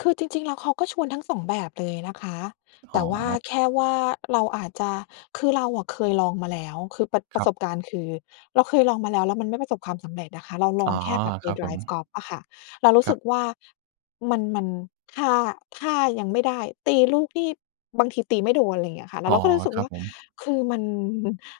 คือจริง ๆ แล้ว เขาก็ชวนทั้ง 2 แบบเลยนะคะ อแ๋ต่ว่าอ แค่ว่าเราอาจจะ คือเราอะเคยลองมาแล้ว คือประ ปครรัะบ สบการณ์คือเราเคยลองมาแล้ว แล้วมันไม่ประสบความสำเร็จอะค่ะ เราลอ๋ออ งแค่แบบไปครับไดผร์ฟม กอล์ฟอะค่ะ เรารู้ครสัึบ กว่ามัน มัน ท่า ท่ายังไม่ได้ ตีลูกที่ บางทีตีไม่โดน อะไรอย่างเงี้ยอะค่ะ เรอา ๋อ เราก็เลยรู้สึคกรัวบ่า ผม คือมัน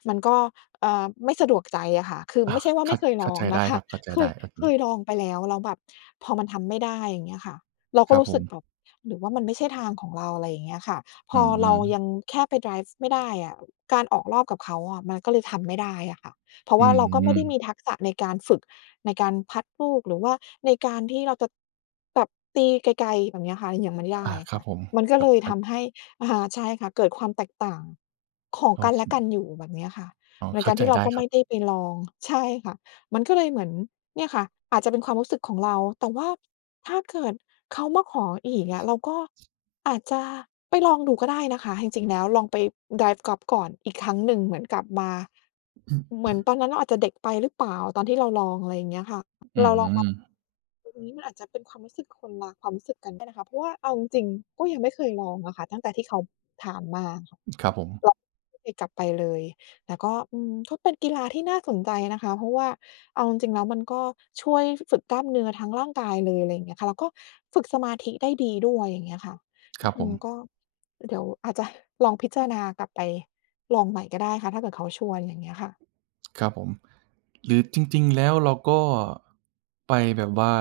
มันก็ เอ่อ ไม่สะดวกใจอะค่ะ คืออไา ม่ใช่ว่าคไมั่ด เคยเขล้าอใงจไนดะ้คคะ รับ เข้าใจเคไดย ้ครับ เคงีย้ ลองไปแล้ว แล้วแบบ พอมันทำไม่ได้ อย่างเงี้ยค่ะ เราคก็รับรู้ผสึกม แบบ "หรือว่ามันไม่ใช่ทางของเรา?" อะไรอย่างเงี้ยค่ะ อพือเราม ยังแค่ไปไดร์ฟไม่ได้อะ การออกรอบกับเขาอะมันก็เลยทำไม่ได้อะค่ะ เพราะอืว่าเราก็ไม่ไม ด้มีทักษะในการฝึก ในการพัตลูก หรือว่าในการที่เราจะตบ ตีไกล ๆ แบบนี้อะค่ะยังไม่ไดอ้า อคะรคั่บะ ผม มันก็ครเลยทับ ๆ ำให้ อ่า ใช่ค่ะ เกิดความแตกต่างของโอกันเและค กันอยู่ แบบเนี้ยค่ะ อ๋อ ในเข้กาารใจที่เรไาด้ก็ครไัม่ไบ ด้ไปลอง ใช่ค่ะ มันก็เลยเหมือน เนี่ยค่ะ อาจจะเป็นความรู้สึกของเรา แต่ว่า ถ้าเกิดเขามาขออีกอะ เราก็อาจจะไปลองดูก็ได้นะคะ จริง ๆ แล้วลองไปไดร์ฟกอล์ฟก่อนอีกครั้งหนึ่ง เหมือนกลับมา เหมือนตอนนั้นเราอาจจะเด็กไปหรือเปล่า ตอนที่เราลอง อะไรอย่างเงี้ยค่ะ อืเราลองมา ม ตรงนี้ มันอาจจะเป็นความรู้สึกคนรัก ความรู้สึกกันได้นะคะ เพราะว่าเอาจริง ๆ ก็ยังไม่เคยลองอะค่ะตั้งแต่ที่เขาถามมาค่ะ ครับผม ไม่เคยกลับไปเลย แล้วก็ อืม ก็เป็นกีฬาที่น่าสนใจนะคะ เพราะว่าเอาจริง ๆ แล้ว มันก็ช่วย ฝ ฝึกกล้ามเนื้อทั้งร่างกายเลย อะไรอย่างเงี้ยค่ะ แล้วก็ฝึกสมาธิได้ดีด้วย อย่างเงี้ยค่ะ ครับฮ อผืม ม ก็เดี๋ยวอาจจะลองพิจารณากลับไปลองใหม่ก็ได้ค่ะ ถ้าเกิดเขาชวน อย่างเงี้ยค่ะ ครับผม หรือจริง ๆ แล้ว เราก็ ไปแบบว่า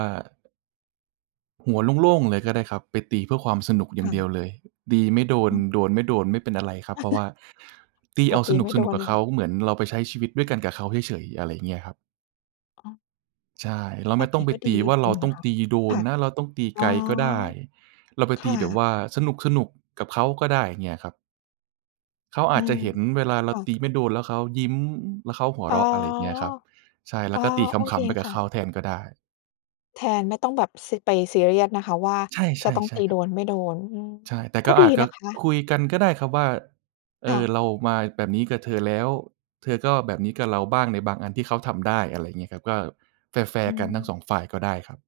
หัวโล่ง ๆ เลยก็ได้ครับ ไปตีเพื่อความสนุกอย่คา่งเดียวะ เลย ตีไม่โดน อือ โดนไม่โดน ไม่ เป็นอะไรครับ เพราะว่าตีพเออาตสีนไม่โดุก ๆ นกับนเขะ า เหมือนเราไปใช้ชีวิตด้วยกันกับเขาเฉย ๆ อะไรอย่างเงี้ยครับ อ๋อ ใช่ เราแบไม่บต้นองี้ไปก็ดตีีจว่า เรริาง ๆ ตน้อะงคะ ตีโดคน่ะ นะ เราต้องตีอ๋ไอ กลก็ได้ เราไปคต่ีแบบะ ว่าสนุก ๆ กับเขาก็ได้ อย่างเงี้ยครับ เขาออืาจจะม เห็นเวลาเรคา่ะ ตีไม่โดน แล้วเขายิ้ม แล้วเขาหัวอ๋เรอ าะ อะไรอย่างเงี้ยครับ ใช่ แล้อ๋วอ ก็ตีขโอเคำ ๆ ไปกัคบ่เขะ าแทนก็ได้ แทน ไม่ต้องแบบ ซ ไปซีเรียสนะคะ ว่าใช่ จะต้อๆ งใช่ตีคโรัดบ นไม่โดน อืม ใช่ แต่กก็็ดีอาจจะนะคะ คุยกันก็ได้ครับว่า "เอค่่อ ะ เรามาแบบนี้กับเธอแล้ว เธอก็แบบนี้กับเราบ้าง" ในบางอันที่เขาทำได้ อะไรอย่างเงี้ยครับ ก็แฟอรื์ ๆ กันทั้ง สม อง ฝ่ายก็ได้ครับ